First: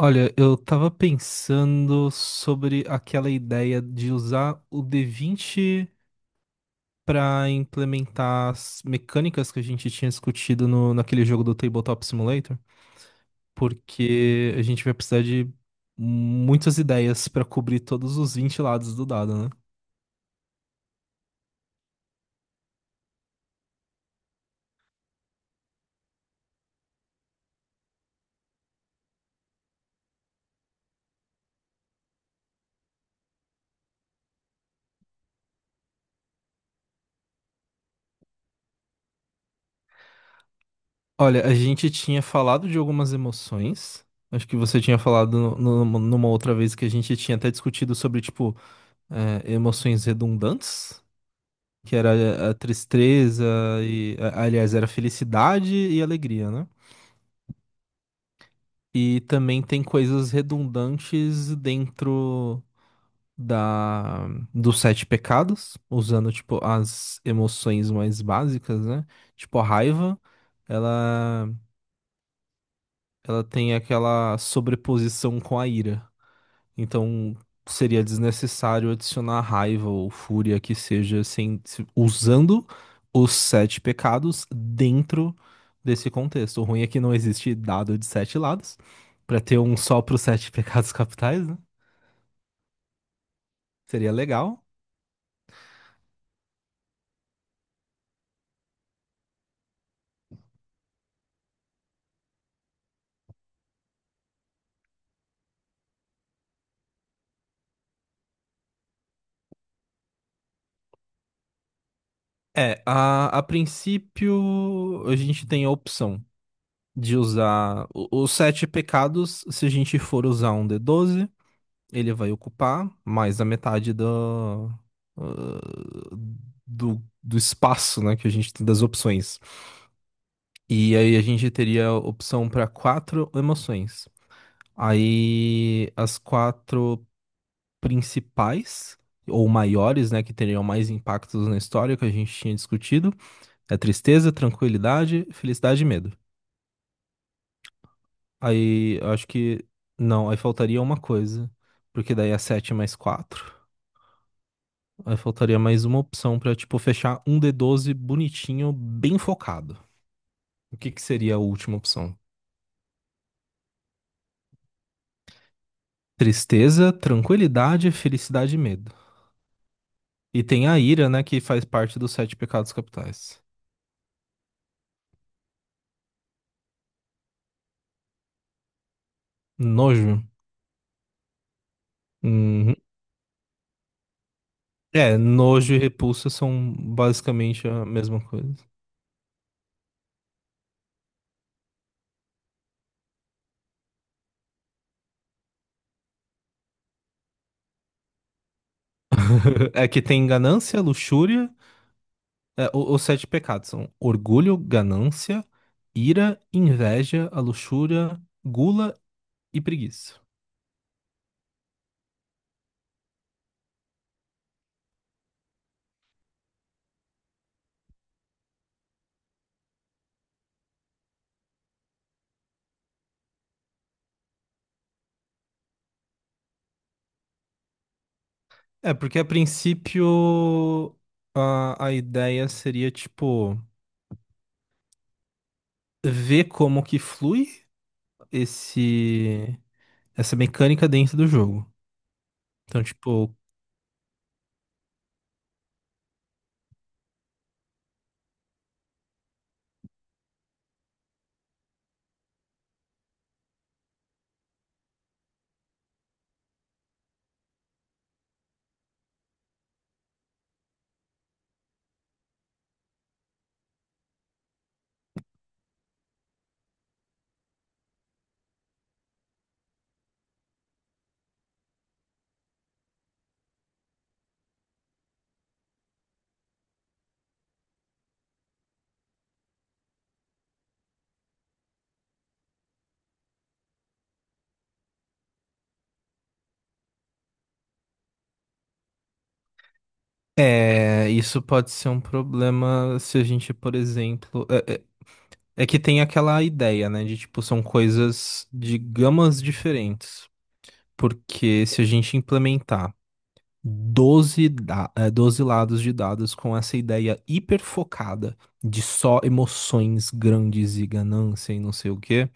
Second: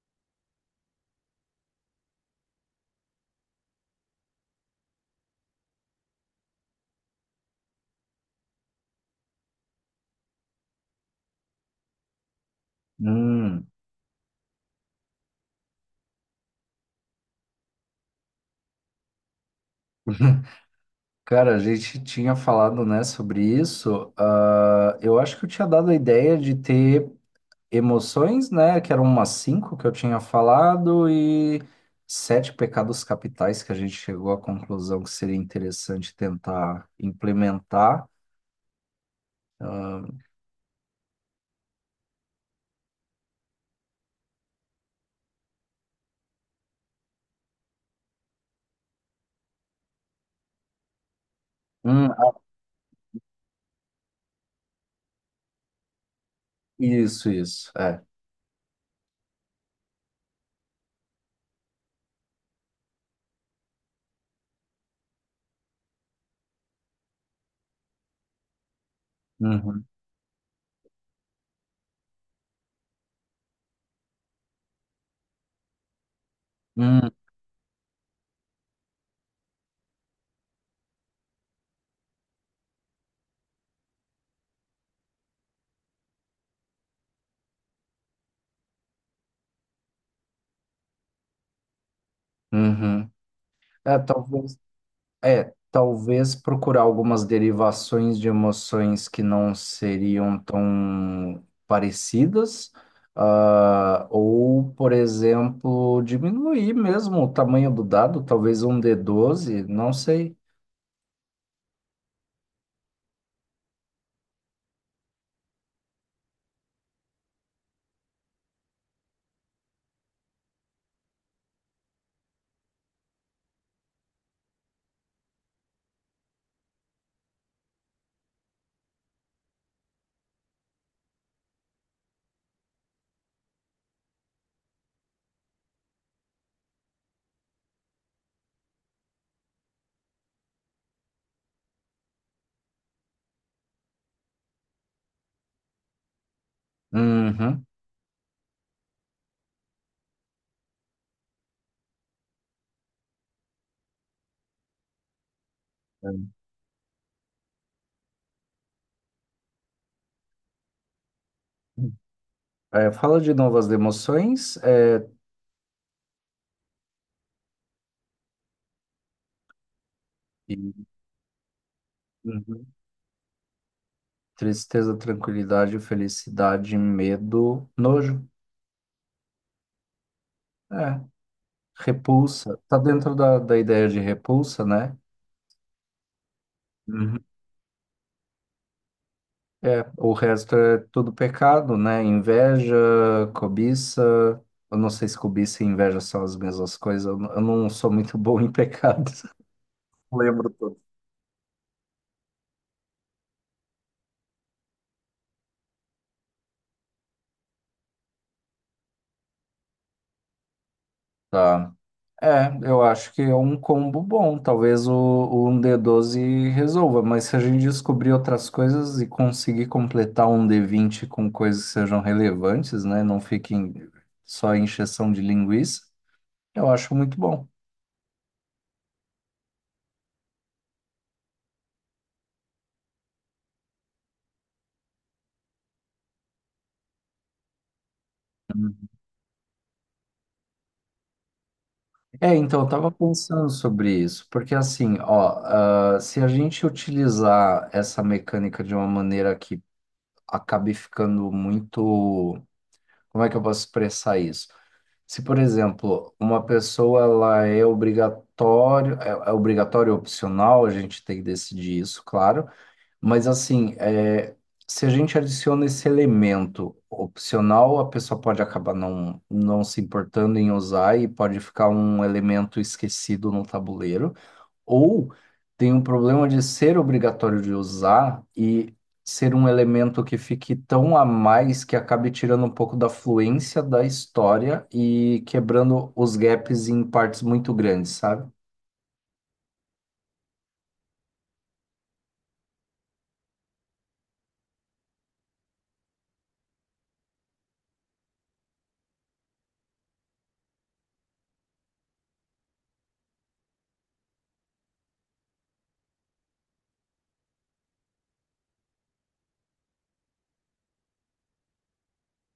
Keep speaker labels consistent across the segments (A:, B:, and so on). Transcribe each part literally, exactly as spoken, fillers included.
A: Olha, eu tava pensando sobre aquela ideia de usar o D vinte para implementar as mecânicas que a gente tinha discutido no, naquele jogo do Tabletop Simulator,
B: Hum.
A: porque a gente vai precisar de muitas ideias para cobrir todos os vinte lados do dado, né?
B: Cara, a gente tinha falado, né, sobre isso. Ah, eu acho que eu tinha dado a ideia de ter emoções, né, que eram umas cinco que eu tinha falado e sete pecados capitais que a gente chegou à conclusão que seria interessante tentar implementar. Ah,
A: Olha, a gente tinha falado de algumas emoções. Acho que você tinha falado no- no- numa outra vez que a gente tinha até discutido sobre, tipo, eh, emoções redundantes. Que
B: Hum, ah,
A: era a tristeza e, a- aliás, era felicidade e alegria, né?
B: isso, isso, é.
A: E também tem coisas redundantes dentro da dos sete pecados, usando tipo as emoções mais básicas, né? Tipo a
B: Uhum,
A: raiva, ela ela tem aquela sobreposição com a ira.
B: hum,
A: Então seria desnecessário adicionar raiva ou fúria que seja sem, se- usando os sete pecados dentro desse contexto. O ruim é que não existe dado de sete lados para ter um só para os sete pecados capitais, né?
B: uhum. É,
A: Seria legal.
B: talvez. É, talvez procurar algumas derivações de emoções que não seriam tão parecidas, ah, ou, por exemplo, diminuir mesmo o tamanho do dado, talvez um d doze, não sei.
A: É, a, a princípio a gente tem a opção de usar o- os sete pecados se a gente for usar um d doze. Ele vai ocupar mais a metade do, ah, do, do espaço, né, que a gente tem das opções. E aí a gente teria opção para quatro emoções. Aí as quatro principais, ou maiores, né, que teriam mais impactos na história que a gente tinha discutido, é tristeza, tranquilidade, felicidade e medo.
B: Uhum.
A: Aí eu acho que. Não, aí faltaria uma coisa, porque daí é sete mais quatro. Aí faltaria mais uma opção pra, tipo, fechar um d doze bonitinho, bem focado. O que que seria a última opção?
B: É, é, fala de novas emoções, é,
A: Tristeza, tranquilidade, felicidade e medo. E tem a
B: e-
A: ira, né, que faz parte dos sete
B: uhum.
A: pecados capitais.
B: Tristeza, tranquilidade, felicidade, medo, nojo,
A: Nojo.
B: é, repulsa.
A: Uhum.
B: Tá dentro da, da ideia de repulsa, né?
A: É, nojo e repulsa são
B: Uhum.
A: basicamente a mesma coisa.
B: É, o resto é tudo pecado, né? Inveja, cobiça. Eu não sei se cobiça e inveja são as mesmas coisas. Eu n- eu não sou muito bom em pecados.
A: É que tem
B: Lembro tudo.
A: ganância, luxúria. É, o- os sete pecados são orgulho, ganância, ira, inveja, a luxúria, gula e preguiça.
B: Tá. É, eu acho que é um combo bom. Talvez o, o um d doze resolva, mas se a gente descobrir outras coisas e conseguir completar um d vinte com coisas que sejam relevantes, né? Não fiquem só em encheção de linguiça, eu acho muito bom.
A: É, porque a princípio a, a ideia seria, tipo, ver como que flui esse, essa mecânica dentro do jogo.
B: É, então, eu
A: Então,
B: tava
A: tipo,
B: pensando sobre isso, porque assim, ó, ah, se a gente utilizar essa mecânica de uma maneira que acabe ficando muito, como é que eu posso expressar isso? Se, por exemplo, uma pessoa ela é obrigatório, é, é obrigatório ou opcional, a gente tem que decidir isso, claro. Mas assim, é, se a gente adiciona esse elemento opcional, a pessoa pode acabar não, não se importando em usar e pode ficar um elemento esquecido no tabuleiro. Ou tem um problema de ser obrigatório de usar e ser um elemento que fique tão a mais que acabe tirando um pouco da fluência da história e quebrando os gaps em partes muito grandes, sabe?
A: é, isso pode ser um problema se a gente, por exemplo. É, é- é que tem aquela ideia, né, de, tipo, são coisas de gamas diferentes. Porque se a gente implementar doze da- eh, doze lados de dados com essa ideia hiperfocada de só emoções grandes e ganância e não sei o quê.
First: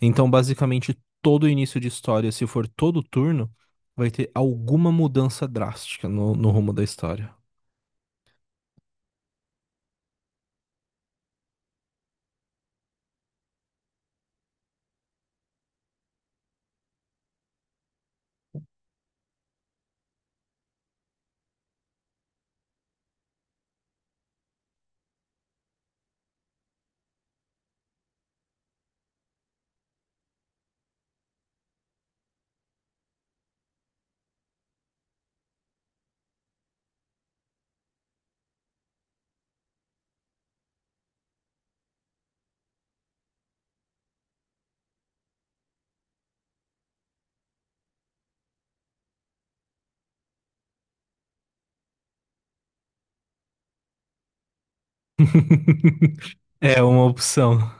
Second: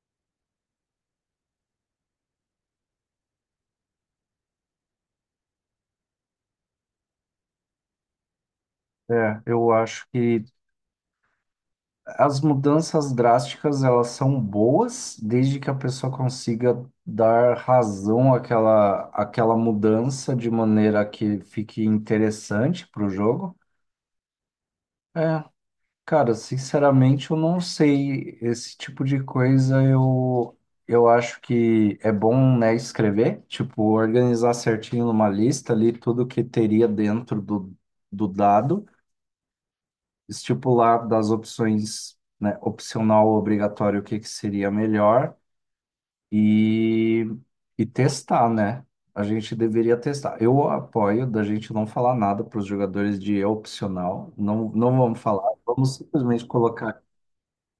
A: Então, basicamente, todo início de história, se for todo turno, vai ter alguma mudança drástica no, no rumo da história.
B: É, eu acho que as mudanças drásticas, elas são boas, desde que a pessoa consiga dar razão àquela, àquela mudança de maneira que fique interessante para o jogo. É, cara, sinceramente, eu não sei. Esse tipo de coisa eu, eu acho que é bom, né, escrever, tipo, organizar certinho numa lista ali tudo que teria dentro do, do dado, estipular das opções, né, opcional, obrigatório, o que que seria melhor e, e testar, né? A gente deveria testar. Eu apoio da gente não falar nada para os jogadores de é opcional, não, não vamos falar, vamos simplesmente
A: É
B: colocar
A: uma opção.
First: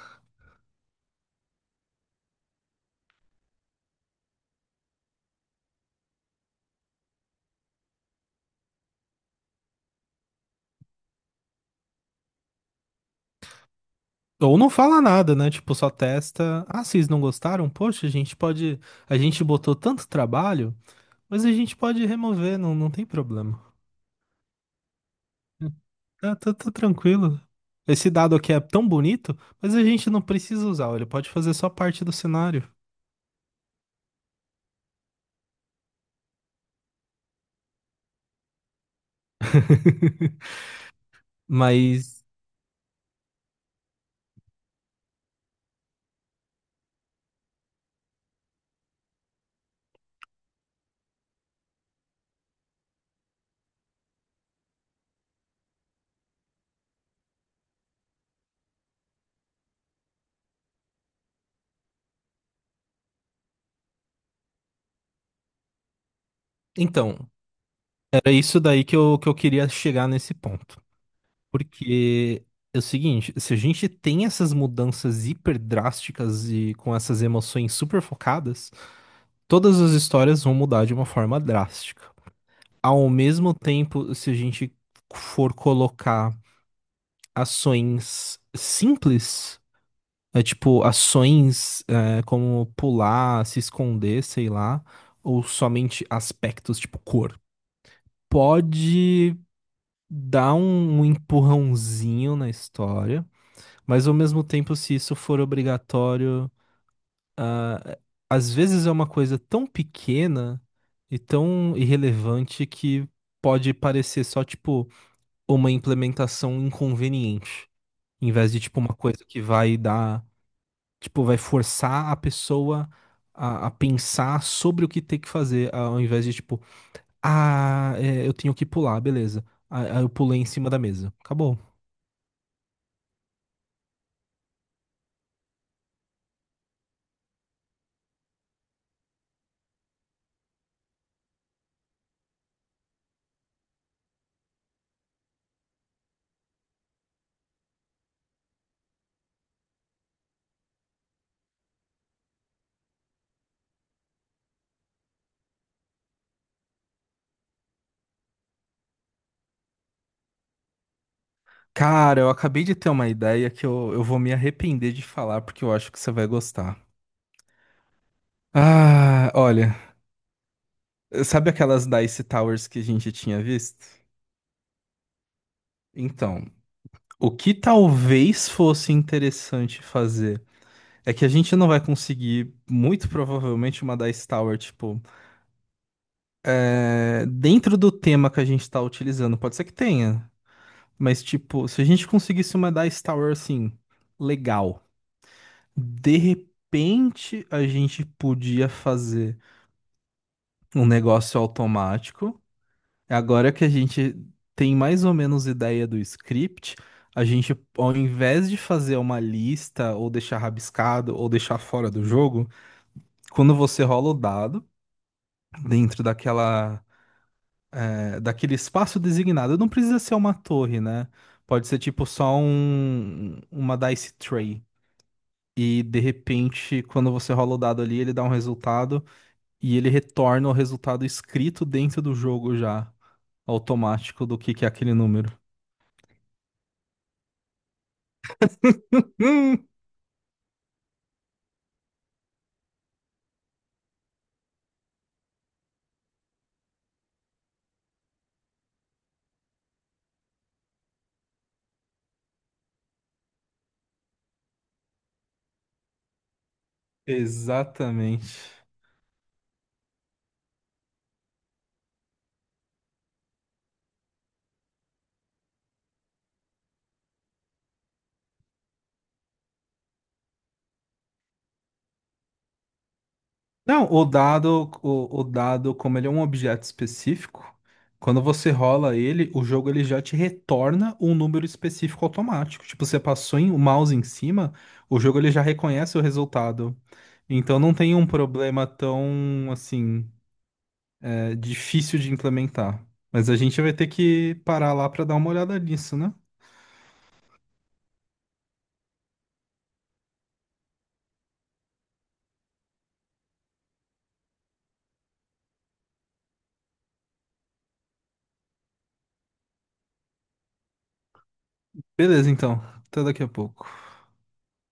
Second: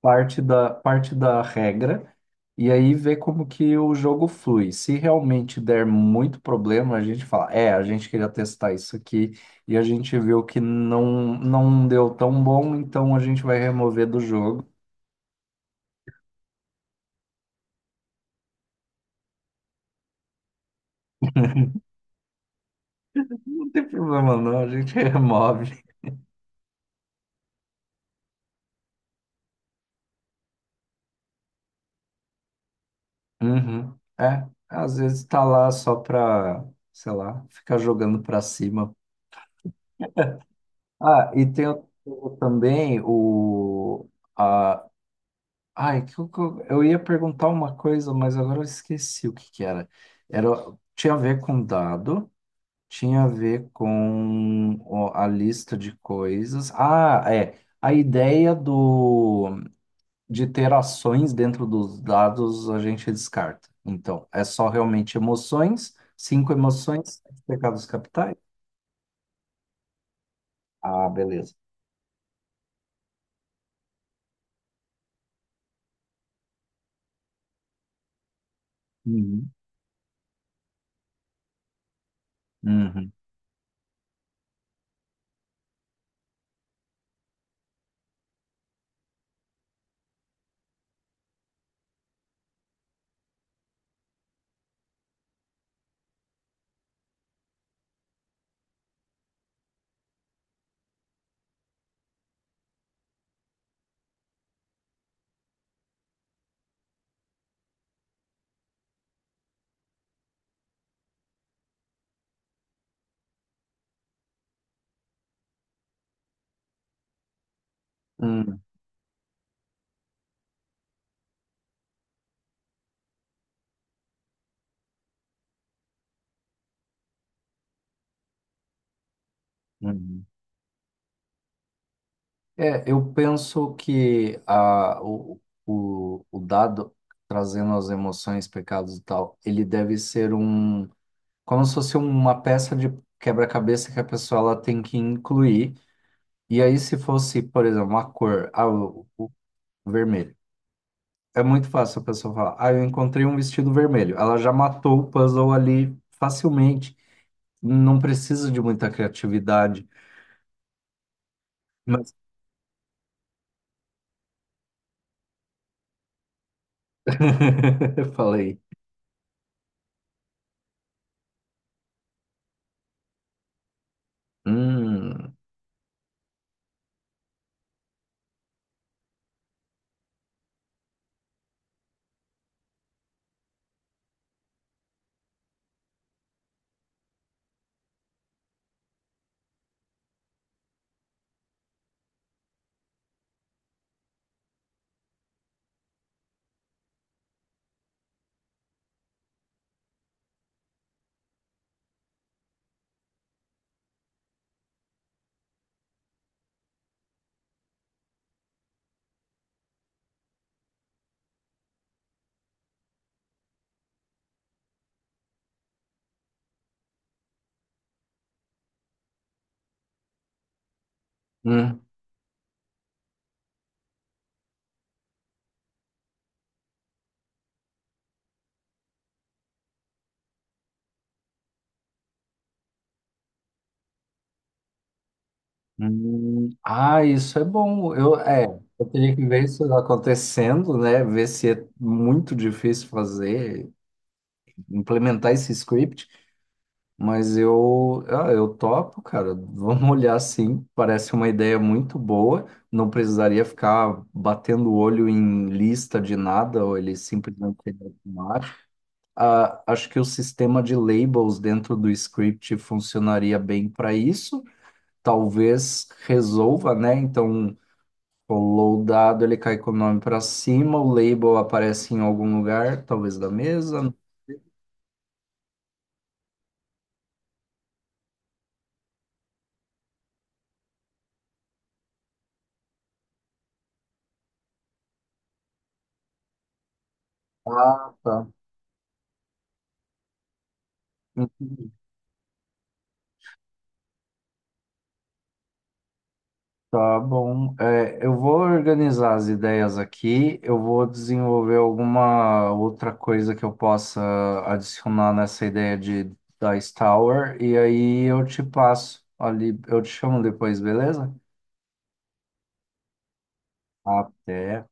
B: parte da, parte da regra e aí ver como que o jogo flui. Se realmente der muito problema, a gente fala, é, a gente queria testar isso aqui e a gente viu que não, não deu tão bom, então a gente vai remover do
A: Ou
B: jogo.
A: não fala nada, né? Tipo, só testa. Ah, vocês não gostaram? Poxa, a gente pode. A gente botou tanto trabalho, mas a gente pode remover, não, não tem problema.
B: Não tem problema não, a gente remove.
A: Tá, tá, tá tranquilo. Esse dado aqui é tão bonito, mas a gente não precisa usar, ele pode fazer só parte do cenário.
B: Uhum. É, às vezes tá lá só pra, sei lá, ficar jogando pra cima. Ah, e tem o-
A: Mas,
B: o também o, Ai, que eu, que eu eu ia perguntar uma coisa, mas agora eu esqueci o que que era. Era, tinha a ver com dado, tinha a ver com o- a lista de coisas. Ah, é. A ideia do, de ter ações dentro dos dados a gente descarta. Então, é só realmente emoções, cinco
A: então,
B: emoções, sete pecados
A: era
B: capitais.
A: isso daí que eu, que eu queria chegar nesse ponto.
B: Ah, beleza.
A: Porque é o seguinte, se a gente tem essas mudanças hiper drásticas e com essas emoções super focadas,
B: Uhum.
A: todas as histórias vão mudar de uma forma drástica. Ao
B: Uhum.
A: mesmo tempo, se a gente for colocar ações simples. É tipo ações, é, como pular, se esconder, sei lá, ou somente aspectos tipo cor. Pode dar um, um empurrãozinho na história, mas ao mesmo tempo, se isso for obrigatório, a- às vezes é uma coisa tão pequena e tão irrelevante que pode parecer só tipo uma implementação inconveniente, em vez de
B: Uhum.
A: tipo uma coisa que vai dar. Tipo, vai forçar a pessoa a, a pensar sobre o que tem que fazer, ao invés de, tipo, ah, é, eu tenho que pular, beleza. Aí aí eu
B: Uhum.
A: pulei em cima da mesa. Acabou.
B: É, eu penso que a, o, o, o dado, trazendo as emoções, pecados e tal, ele deve ser um, como se fosse uma peça de quebra-cabeça que a pessoa ela tem que incluir. E aí, se fosse, por exemplo, a cor, ah, o, o vermelho, é muito fácil a pessoa falar, ah, eu encontrei um vestido vermelho. Ela já matou o puzzle ali facilmente. Não precisa de muita criatividade. Mas
A: Cara, eu acabei de ter uma ideia que eu, eu vou me arrepender de falar, porque eu acho que você vai gostar.
B: eu falei,
A: Ah, olha, sabe aquelas Dice Towers que a gente tinha visto?
B: hum,
A: Então, o que talvez fosse interessante fazer é que a gente não vai conseguir, muito provavelmente, uma Dice Tower, tipo. É, dentro do tema que a gente tá utilizando, pode ser que tenha, mas tipo, se a gente conseguisse uma Dice Tower assim, legal, de repente a gente podia fazer um negócio automático. Agora que a gente tem mais ou menos ideia do script, a gente, ao invés de fazer uma lista ou deixar rabiscado ou deixar fora do jogo, quando você rola o dado dentro daquela é, daquele espaço designado. Não precisa ser uma torre, né? Pode ser
B: hum.
A: tipo só um, uma dice tray. E de repente, quando você rola o dado ali, ele dá um resultado e ele retorna o resultado escrito dentro do jogo já, automático do que que é aquele número.
B: Hum, ah, isso é bom. Eu, é, eu teria que ver isso
A: Hum,
B: acontecendo, né? Ver se é muito difícil fazer, implementar esse script. Mas eu, ah, eu topo, cara. Vamos olhar sim. Parece uma ideia muito boa. Não precisaria ficar batendo o olho em lista de nada, ou ele simplesmente seria
A: Exatamente.
B: automático. Ah, acho que o sistema de labels dentro do script funcionaria bem para isso, talvez resolva, né? Então, rolou o dado, ele cai com o nome para cima, o label aparece em algum lugar, talvez da
A: Não,
B: mesa.
A: o dado, o, o dado, como ele é um objeto específico, quando você rola ele, o jogo ele já te retorna um número específico automático. Tipo, você passou em- o mouse em cima, o jogo ele já reconhece o resultado. Então não
B: Ah,
A: tem um
B: tá.
A: problema tão, assim, é, difícil de implementar. Mas a gente vai ter que parar lá para dar uma olhada nisso, né?
B: Tá bom. É, eu vou organizar as ideias aqui, eu vou desenvolver alguma outra coisa que eu possa adicionar nessa ideia de Dice Tower, e aí eu te passo ali, eu te chamo depois, beleza?
A: Beleza, então. Até daqui a pouco.
B: Até.